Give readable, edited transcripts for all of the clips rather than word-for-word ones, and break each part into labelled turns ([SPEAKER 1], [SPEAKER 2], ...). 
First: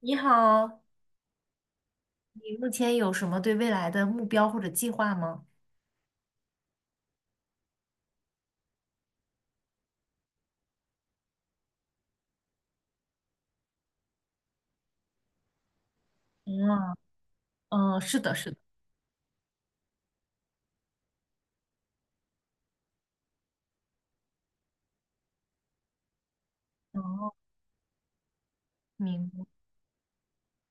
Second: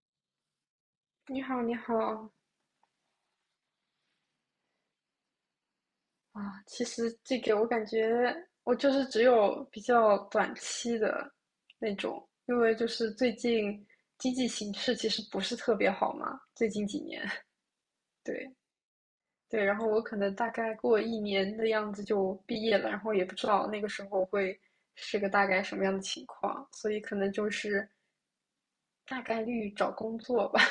[SPEAKER 1] 你好，
[SPEAKER 2] 你好，你好
[SPEAKER 1] 你目前有什么对未来的目标或者计划吗？
[SPEAKER 2] 啊！其实这个我感觉我就是只有比较短期的那种，因为就是最近经济形势其实不是特别好嘛，最近
[SPEAKER 1] 嗯
[SPEAKER 2] 几年，
[SPEAKER 1] 嗯，是 的，
[SPEAKER 2] 对
[SPEAKER 1] 是的。
[SPEAKER 2] 对，然后我可能大概过1年的样子就毕业了，然后也不知道那个时候会是个大概什么样的情况，所以可能
[SPEAKER 1] 哦，
[SPEAKER 2] 就是大
[SPEAKER 1] 明
[SPEAKER 2] 概
[SPEAKER 1] 白。
[SPEAKER 2] 率找工作吧。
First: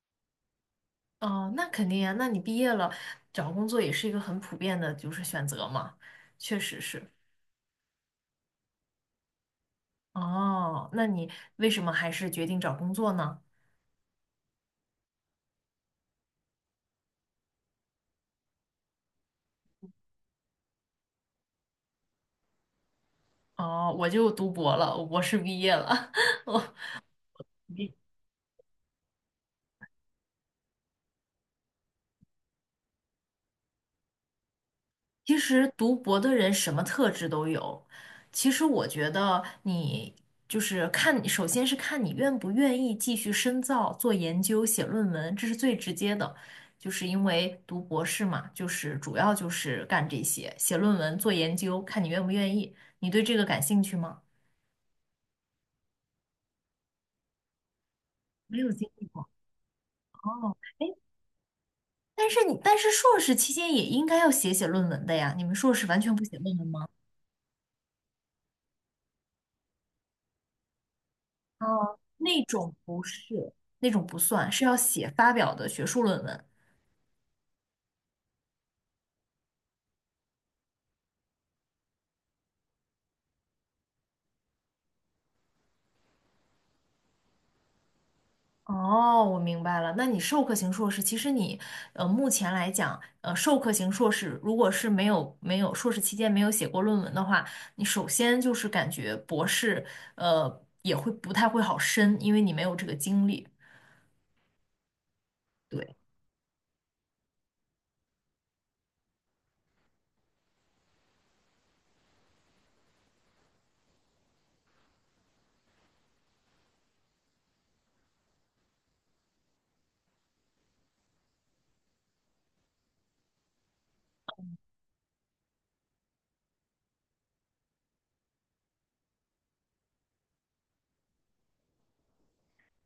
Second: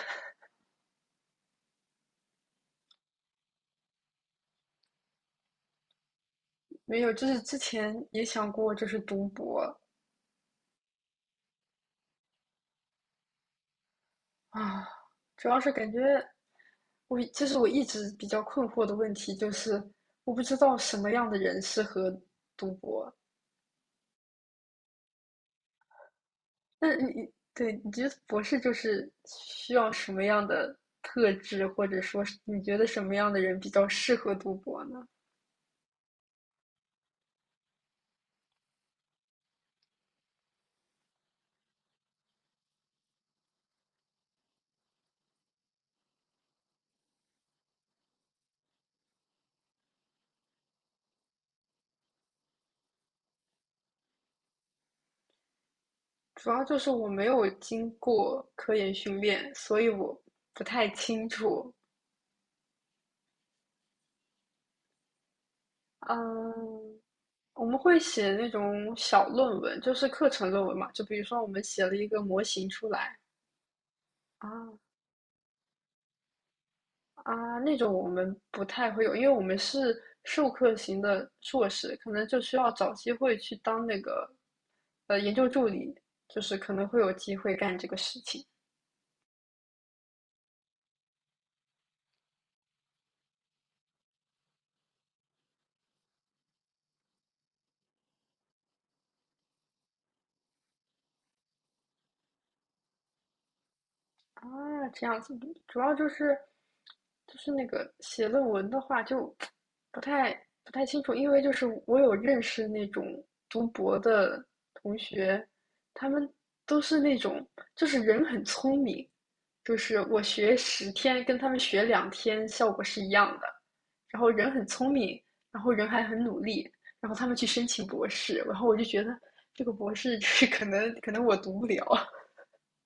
[SPEAKER 1] 哦，那肯定呀，那你毕业了，找工作也是一个很普遍的，就是选择嘛，确实
[SPEAKER 2] 没
[SPEAKER 1] 是。
[SPEAKER 2] 有，就是之前也想过就是读博。
[SPEAKER 1] 哦，那你为什么还是决定找工作呢？
[SPEAKER 2] 啊，主要是感觉我其实我一直比较困惑的问题就是，我不知道什么样的人适合读博。
[SPEAKER 1] 哦，我就读博了，我博士毕业了。
[SPEAKER 2] 那你对你觉 得博士就是需要什么样的特质，或者说是你觉得什么样的人比较适合读博呢？
[SPEAKER 1] 其实读博的人什么特质都有。其实我觉得你就是看，首先是看你愿不愿意继续深造、做研究、写论文，这是最直接的。就是因为读博士嘛，就是主要就是干这些，写论文、做研究，看你愿不愿意。你对这个感兴趣吗？
[SPEAKER 2] 主要就是我没有经过
[SPEAKER 1] 没有
[SPEAKER 2] 科
[SPEAKER 1] 经
[SPEAKER 2] 研
[SPEAKER 1] 历
[SPEAKER 2] 训
[SPEAKER 1] 过。
[SPEAKER 2] 练，所以我
[SPEAKER 1] 哦，
[SPEAKER 2] 不太
[SPEAKER 1] 哎，
[SPEAKER 2] 清楚。
[SPEAKER 1] 但是硕士期间也应该要写写论文的呀，你们硕士完全不写论文吗？
[SPEAKER 2] 嗯，我们会写那种小论文，就是课程论文嘛。就比如说，我们写了
[SPEAKER 1] 哦，
[SPEAKER 2] 一个
[SPEAKER 1] 那
[SPEAKER 2] 模型
[SPEAKER 1] 种
[SPEAKER 2] 出
[SPEAKER 1] 不
[SPEAKER 2] 来
[SPEAKER 1] 是，那种不算，是
[SPEAKER 2] 啊。
[SPEAKER 1] 要写发表的学术论文。
[SPEAKER 2] 啊，那种我们不太会有，因为我们是授课型的硕士，可能就需要找机会去当那个研究助理，就是可能会有机会干这个事情。
[SPEAKER 1] 哦，我明白了。那你授课型硕士，其实你目前来讲，授课型硕士如果是没有硕士期间没有写过论文的话，你首先就是感觉博士也会不太会好申，因为你没有这个经历。
[SPEAKER 2] 啊，这样子。主要
[SPEAKER 1] 对。
[SPEAKER 2] 就是那个写论文的话，就不太不太清楚，因为就是我有认识那种读博的同学，他们都是那种就是人很聪明，就是我学10天跟他们学2天效果是一样的，然后人很聪明，然后人还很努力，然后他们去申请博士，然后我就觉得这个博士 就是可能我读不了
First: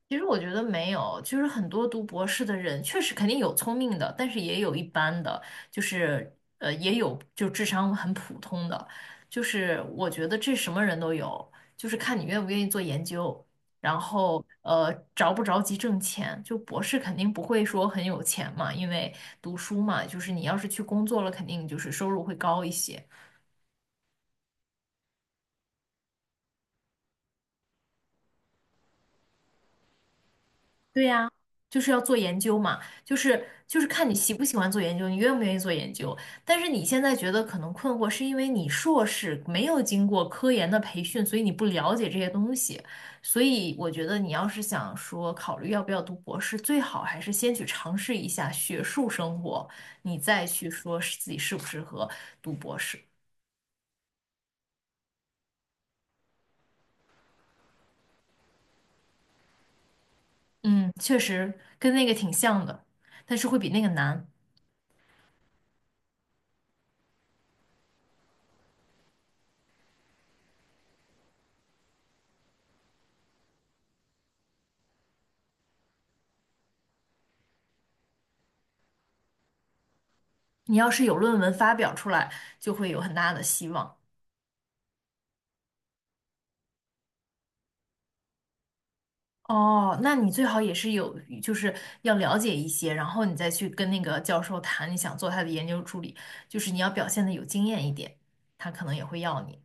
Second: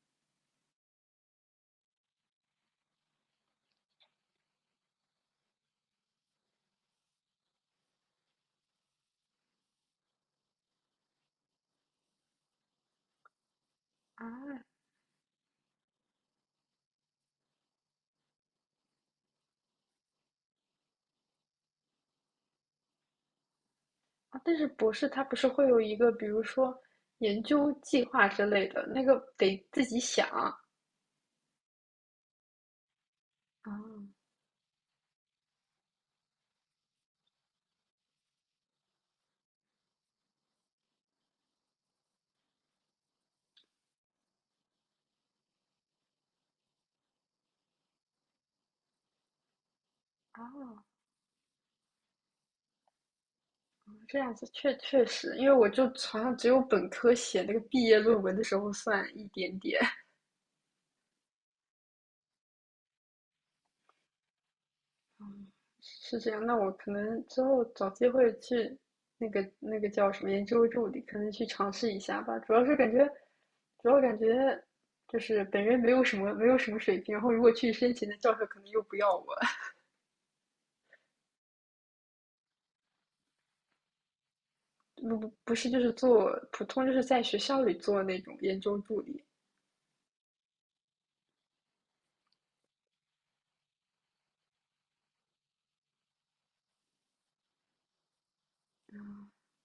[SPEAKER 1] 其实我觉得没有，就是很多读博士的人，确实肯定有聪明的，但是也有一般的，就是也有就智商很普通的，就是我觉得这什么人都有，就是看你愿不愿意做研究，然后
[SPEAKER 2] 啊。
[SPEAKER 1] 着不着急挣钱，就博士肯定不会说很有钱嘛，因为读书嘛，就是你要是去工作了，肯定就是收入会高一些，
[SPEAKER 2] 啊，但是博士他不是会有一个，比如说研究计划之类的，那个得自己想啊。
[SPEAKER 1] 对呀，就是要做研究嘛，就是看你喜不喜欢做研究，你愿不愿意做研究。但是你现在觉得可能困惑，是因为你硕士没有经过科研的培训，所以你不了解这些东西。所以我觉得你要是想说考虑要不要读博士，最好还是先去尝试一下学术生活，你再去
[SPEAKER 2] 啊，
[SPEAKER 1] 说是自己适不适合读博士。
[SPEAKER 2] 这样子。确实，因为我就好像只有本科写那个毕业论文的时候算一点点，
[SPEAKER 1] 嗯，确实跟那个挺像的，但是会比那个难。
[SPEAKER 2] 是这样。那我可能之后找机会去那个叫什么研究助理，可能去尝试一下吧。主要是感觉，主要感觉就是本人没有什么水平，然后如果去申请的教授可能又不要我。
[SPEAKER 1] 你要是有论文发表出来，就会有很大的希望。
[SPEAKER 2] 不不不是，就是做普通，就是在学校里做那种研究助理。
[SPEAKER 1] 哦，那你最好也是有，就是要了解一些，然后你再去跟那个教授谈你想做他的研究助理，就是你要表现的有经验一点，他可能也会要你。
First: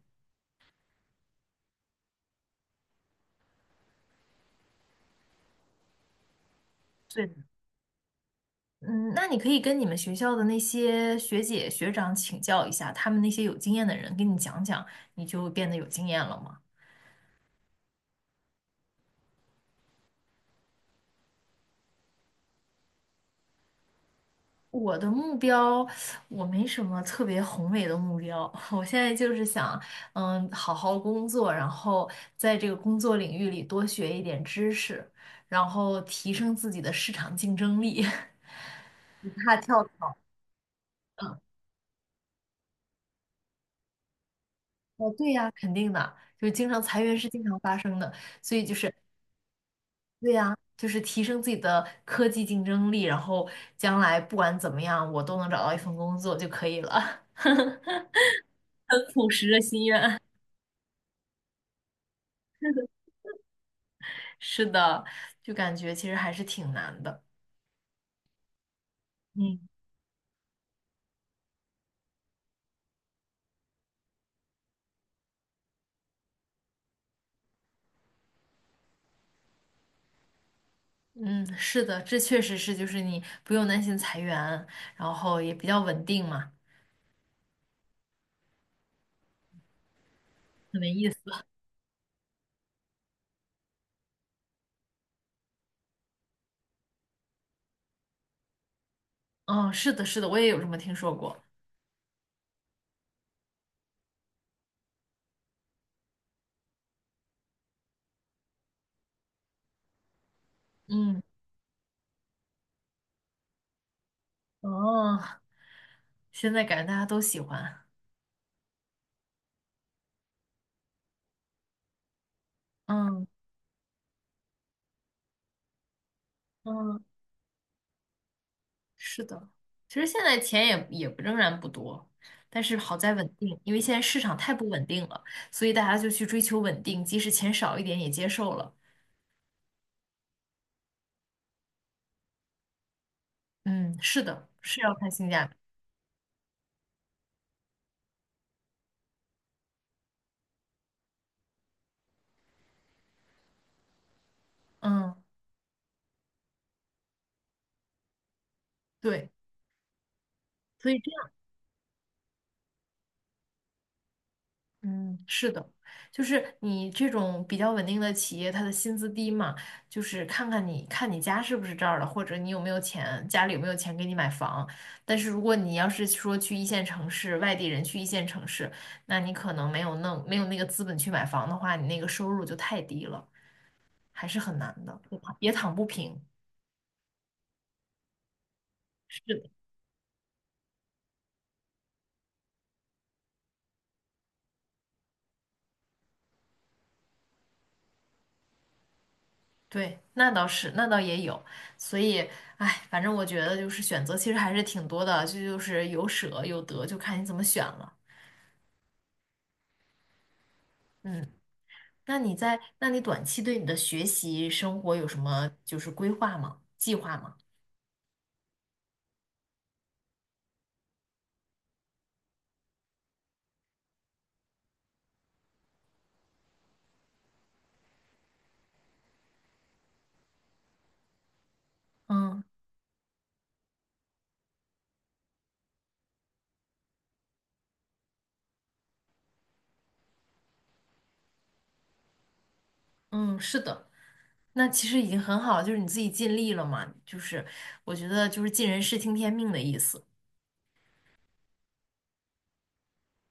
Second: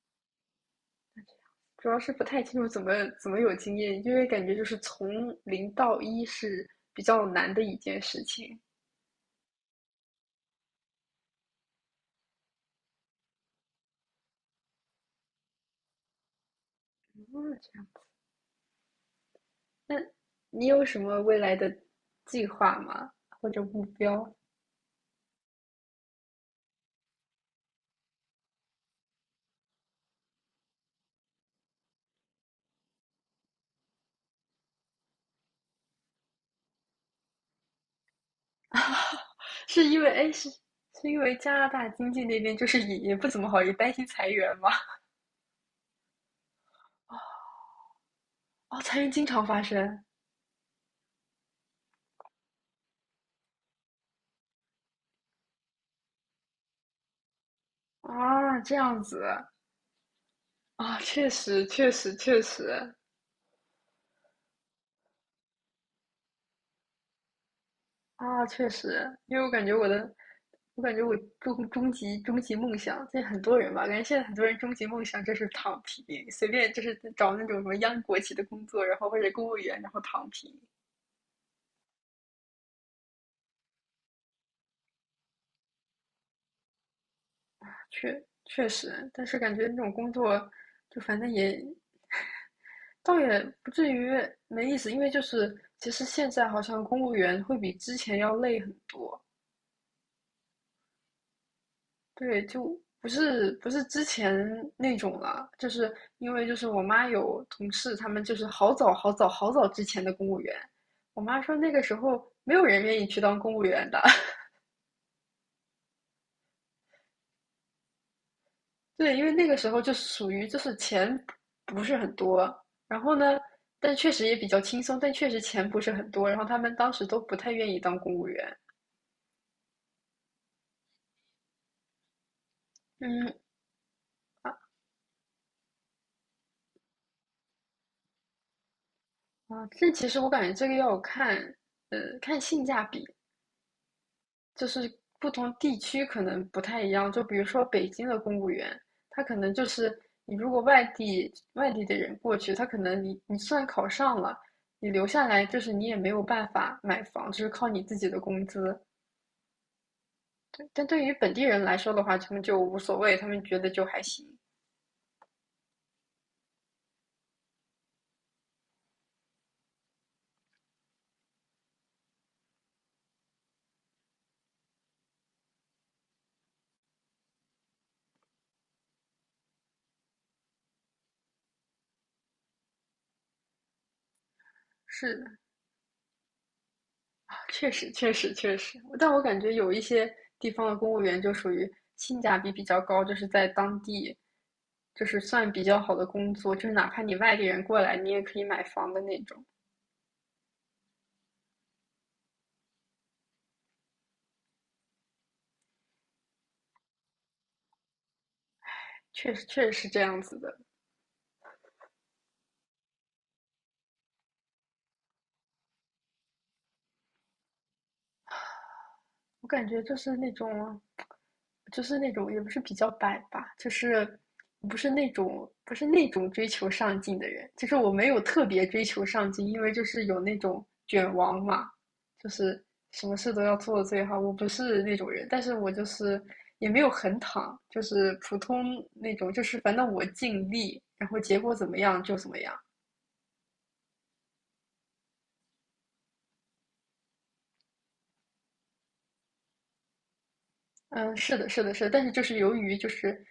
[SPEAKER 2] 主要是不太清楚怎么有经验，因为感觉就是从零到一是比
[SPEAKER 1] 对
[SPEAKER 2] 较
[SPEAKER 1] 的。
[SPEAKER 2] 难的一件事情。
[SPEAKER 1] 嗯，那你可以跟你们学校的那些学姐学长请教一下，他们那些有经验的人给你讲讲，你就变得有经验了嘛。
[SPEAKER 2] 哦，这样。那你有什么未来的计划吗？或者目标？
[SPEAKER 1] 我的目标，我没什么特别宏伟的目标。我现在就是想，好好工作，然后在这个工作领域里多学一点知识，然后提升自己的市场竞争力，不怕跳
[SPEAKER 2] 是因为
[SPEAKER 1] 槽。
[SPEAKER 2] 哎，是因为
[SPEAKER 1] 嗯，
[SPEAKER 2] 加拿大经济那边就是也不怎么好，也担心裁员吗？
[SPEAKER 1] 哦，对呀，就是经常裁员是经常发生的，所以 就
[SPEAKER 2] 哦，
[SPEAKER 1] 是
[SPEAKER 2] 裁员经常发生
[SPEAKER 1] 对呀，就是提升自己的科技竞争力，然后将来不管怎么样，我都能找到一份工作就可以了。
[SPEAKER 2] 啊。这样
[SPEAKER 1] 很
[SPEAKER 2] 子
[SPEAKER 1] 朴实的心愿。
[SPEAKER 2] 啊，确实确实确实。
[SPEAKER 1] 是的，就感觉其实还是挺难的。
[SPEAKER 2] 啊，确实，因为我
[SPEAKER 1] 嗯，
[SPEAKER 2] 感觉我的，我感觉我终极梦想，这很多人吧，感觉现在很多人终极梦想就是躺平，随便就是找那种什么央国企的工作，然后或者公务员，然后躺平。
[SPEAKER 1] 嗯，是的，这确实是，就是你不用担心裁员，然后也比较稳定嘛，
[SPEAKER 2] 确实，但是感觉那种工作，
[SPEAKER 1] 很没
[SPEAKER 2] 就
[SPEAKER 1] 意思。
[SPEAKER 2] 反正也倒也不至于没意思，因为就是其实现在好像公务员会比之前要累很多。
[SPEAKER 1] 嗯，是的，是的，我也有这么听说过。
[SPEAKER 2] 对，就不是之前那种了，就是因为就是我妈有同事，他们就是好早好早好早之前的公务员，
[SPEAKER 1] 嗯，
[SPEAKER 2] 我妈说那个时候没有人愿意去当公务员的。
[SPEAKER 1] 哦，现在感觉大家都喜欢。
[SPEAKER 2] 对，因为那个时候就属于就是钱不是很多，然后
[SPEAKER 1] 嗯
[SPEAKER 2] 呢，但确实也比较轻松，但确实钱不是很多，然后他们当
[SPEAKER 1] 嗯，
[SPEAKER 2] 时都不太愿意当公务员。
[SPEAKER 1] 是的，其实现在钱也仍然不多，但是好在稳
[SPEAKER 2] 嗯
[SPEAKER 1] 定，因为现在市场
[SPEAKER 2] 啊
[SPEAKER 1] 太不稳定了，所以大家就去追求稳定，即使钱少一点也接受了。
[SPEAKER 2] 啊，这其实我感觉这个要看，看性价比。
[SPEAKER 1] 嗯，是的，
[SPEAKER 2] 就
[SPEAKER 1] 是
[SPEAKER 2] 是
[SPEAKER 1] 要看性
[SPEAKER 2] 不
[SPEAKER 1] 价
[SPEAKER 2] 同
[SPEAKER 1] 比。
[SPEAKER 2] 地区可能不太一样。就比如说北京的公务员，他可能就是你如果外地的人过去，他可能你算考上了，你留
[SPEAKER 1] 嗯，
[SPEAKER 2] 下来就是你也没有办法买房，就是靠你自己的工资。
[SPEAKER 1] 对。
[SPEAKER 2] 但
[SPEAKER 1] 所以
[SPEAKER 2] 对
[SPEAKER 1] 这
[SPEAKER 2] 于
[SPEAKER 1] 样，
[SPEAKER 2] 本地人来说的话，他们就无所谓，他们觉得就还行。
[SPEAKER 1] 嗯，是的，就是你这种比较稳定的企业，它的薪资低嘛，就是看你家是不是这儿的，或者你有没有钱，家里有没有钱给你买房。但是如果你要是说去一线城市，外地人去一线城市，那你可能没有那个资本去买房的话，你那个收入就太低了，还是很难的，
[SPEAKER 2] 是，
[SPEAKER 1] 也躺不平。
[SPEAKER 2] 确实，确实，确实，但我感
[SPEAKER 1] 是，
[SPEAKER 2] 觉有一些地方的公务员就属于性价比比较高，就是在当地，就是算比较好的工作，就是哪怕你外地人过来，你也可以买房的那种。
[SPEAKER 1] 对，那倒是，那倒也有，所以，哎，反正我觉得就是选择其实还是挺多的，这就是有舍有得，就看你怎么选了。
[SPEAKER 2] 确实，确实是这样子的。
[SPEAKER 1] 嗯，那你短期对你的学习生活有什么就是规划吗？计划吗？
[SPEAKER 2] 我感觉就是那种，就是那种也不是比较摆吧，就是不是那种追求上进的人，就是我没有特别追求上进，因为就是有那种卷王嘛，就
[SPEAKER 1] 嗯
[SPEAKER 2] 是什么事都要做得最好，我不是那种人，但是我就是也没有很躺，就是普通那种，就是反正我尽力，然后结果怎么样就怎么样。
[SPEAKER 1] 嗯，是的，那其实已经很好了就是你自己尽力了嘛，就是我觉得就是尽人事听天命的意思，
[SPEAKER 2] 嗯，是的，是的，是的，但是就是由于就是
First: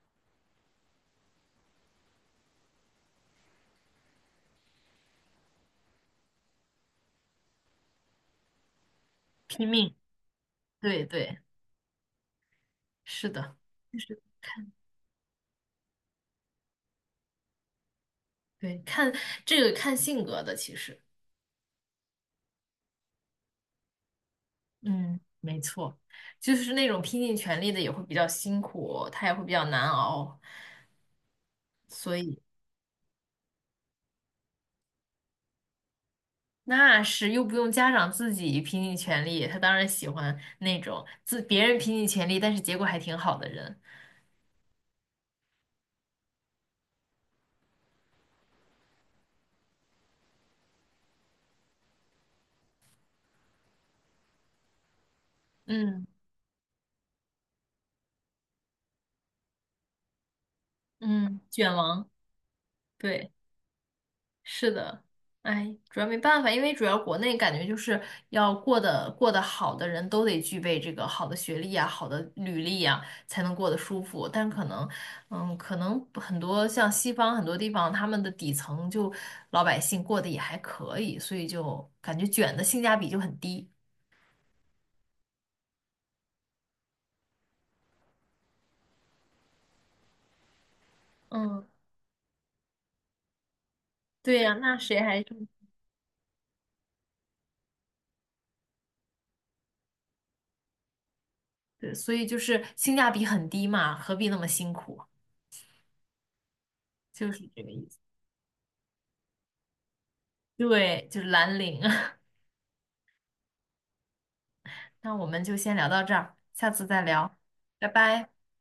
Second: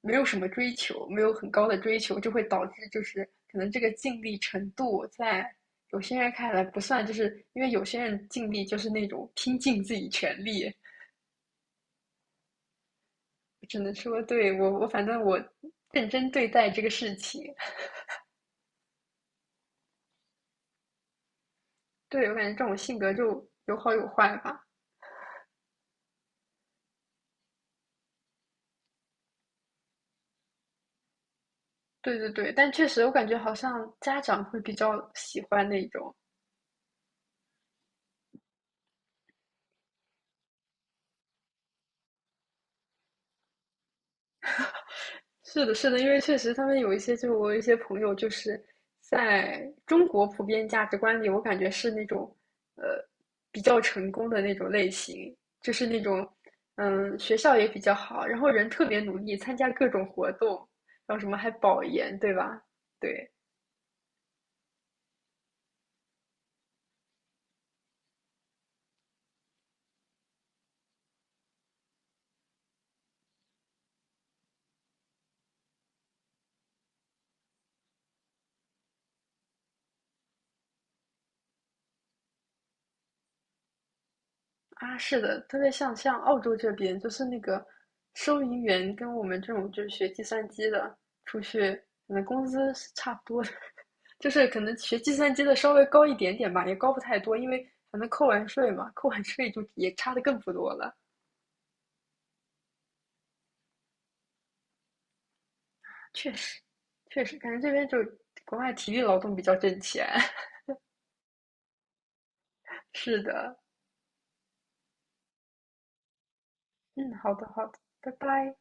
[SPEAKER 2] 没有什么追求，没有很高的追求，就会导致就是可能这个尽力程度在有些人看来不算，就是因为有些人尽力就是那种拼
[SPEAKER 1] 拼
[SPEAKER 2] 尽自
[SPEAKER 1] 命。
[SPEAKER 2] 己全力，
[SPEAKER 1] 对对，是的，
[SPEAKER 2] 我只能
[SPEAKER 1] 就是
[SPEAKER 2] 说对我反正我认真对待这个事情。
[SPEAKER 1] 对，看这个看性格的，其实。
[SPEAKER 2] 对，我感觉这种性格就有好有坏吧。
[SPEAKER 1] 嗯，没错，就是那种拼尽全力的也会比较辛苦，他也会比较难熬，所
[SPEAKER 2] 对对
[SPEAKER 1] 以
[SPEAKER 2] 对，但确实我感觉好像家长会比较喜欢那种。
[SPEAKER 1] 那是又不用家长自己拼尽全力，他当然喜欢那种自别人拼尽全力，但是结果还挺好的人。
[SPEAKER 2] 是的，是的，因为确实他们有一些，就我有一些朋友，就是在中国普遍价值观里，我感觉是那种，呃，比较成功的那种类型，就是那
[SPEAKER 1] 嗯
[SPEAKER 2] 种，嗯，学校也比较好，然后人特别努力，参加各种活动，然后什么
[SPEAKER 1] 嗯，
[SPEAKER 2] 还
[SPEAKER 1] 卷
[SPEAKER 2] 保
[SPEAKER 1] 王，
[SPEAKER 2] 研，对吧？对。
[SPEAKER 1] 对。是的，哎，主要没办法，因为主要国内感觉就是要过得好的人都得具备这个好的学历啊、好的履历啊，才能过得舒服。但可能，可能很多像西方很多地方，他们的底层就老百姓过得也还可以，所以就感觉卷的性价比就很低。
[SPEAKER 2] 啊，是的，特别像澳洲这边，就是那个收银员跟我们这种就是学计算机的出
[SPEAKER 1] 嗯，
[SPEAKER 2] 去，可能工资是差不多的，就
[SPEAKER 1] 对
[SPEAKER 2] 是
[SPEAKER 1] 呀，
[SPEAKER 2] 可
[SPEAKER 1] 那
[SPEAKER 2] 能学
[SPEAKER 1] 谁
[SPEAKER 2] 计
[SPEAKER 1] 还
[SPEAKER 2] 算机的稍微高一点点吧，也高不太多，因为反正扣完税嘛，扣完税就也差的更不多了。
[SPEAKER 1] 对，所以就是性价比很低嘛，何必那么辛苦？
[SPEAKER 2] 确实，确
[SPEAKER 1] 就
[SPEAKER 2] 实，
[SPEAKER 1] 是
[SPEAKER 2] 感觉
[SPEAKER 1] 这个
[SPEAKER 2] 这
[SPEAKER 1] 意
[SPEAKER 2] 边
[SPEAKER 1] 思。
[SPEAKER 2] 就国外体力劳动比较挣钱。
[SPEAKER 1] 对，就是蓝领。
[SPEAKER 2] 是的，
[SPEAKER 1] 那我们就先聊到这儿，下次再
[SPEAKER 2] 嗯，好
[SPEAKER 1] 聊，
[SPEAKER 2] 的，好的，
[SPEAKER 1] 拜
[SPEAKER 2] 拜
[SPEAKER 1] 拜。
[SPEAKER 2] 拜。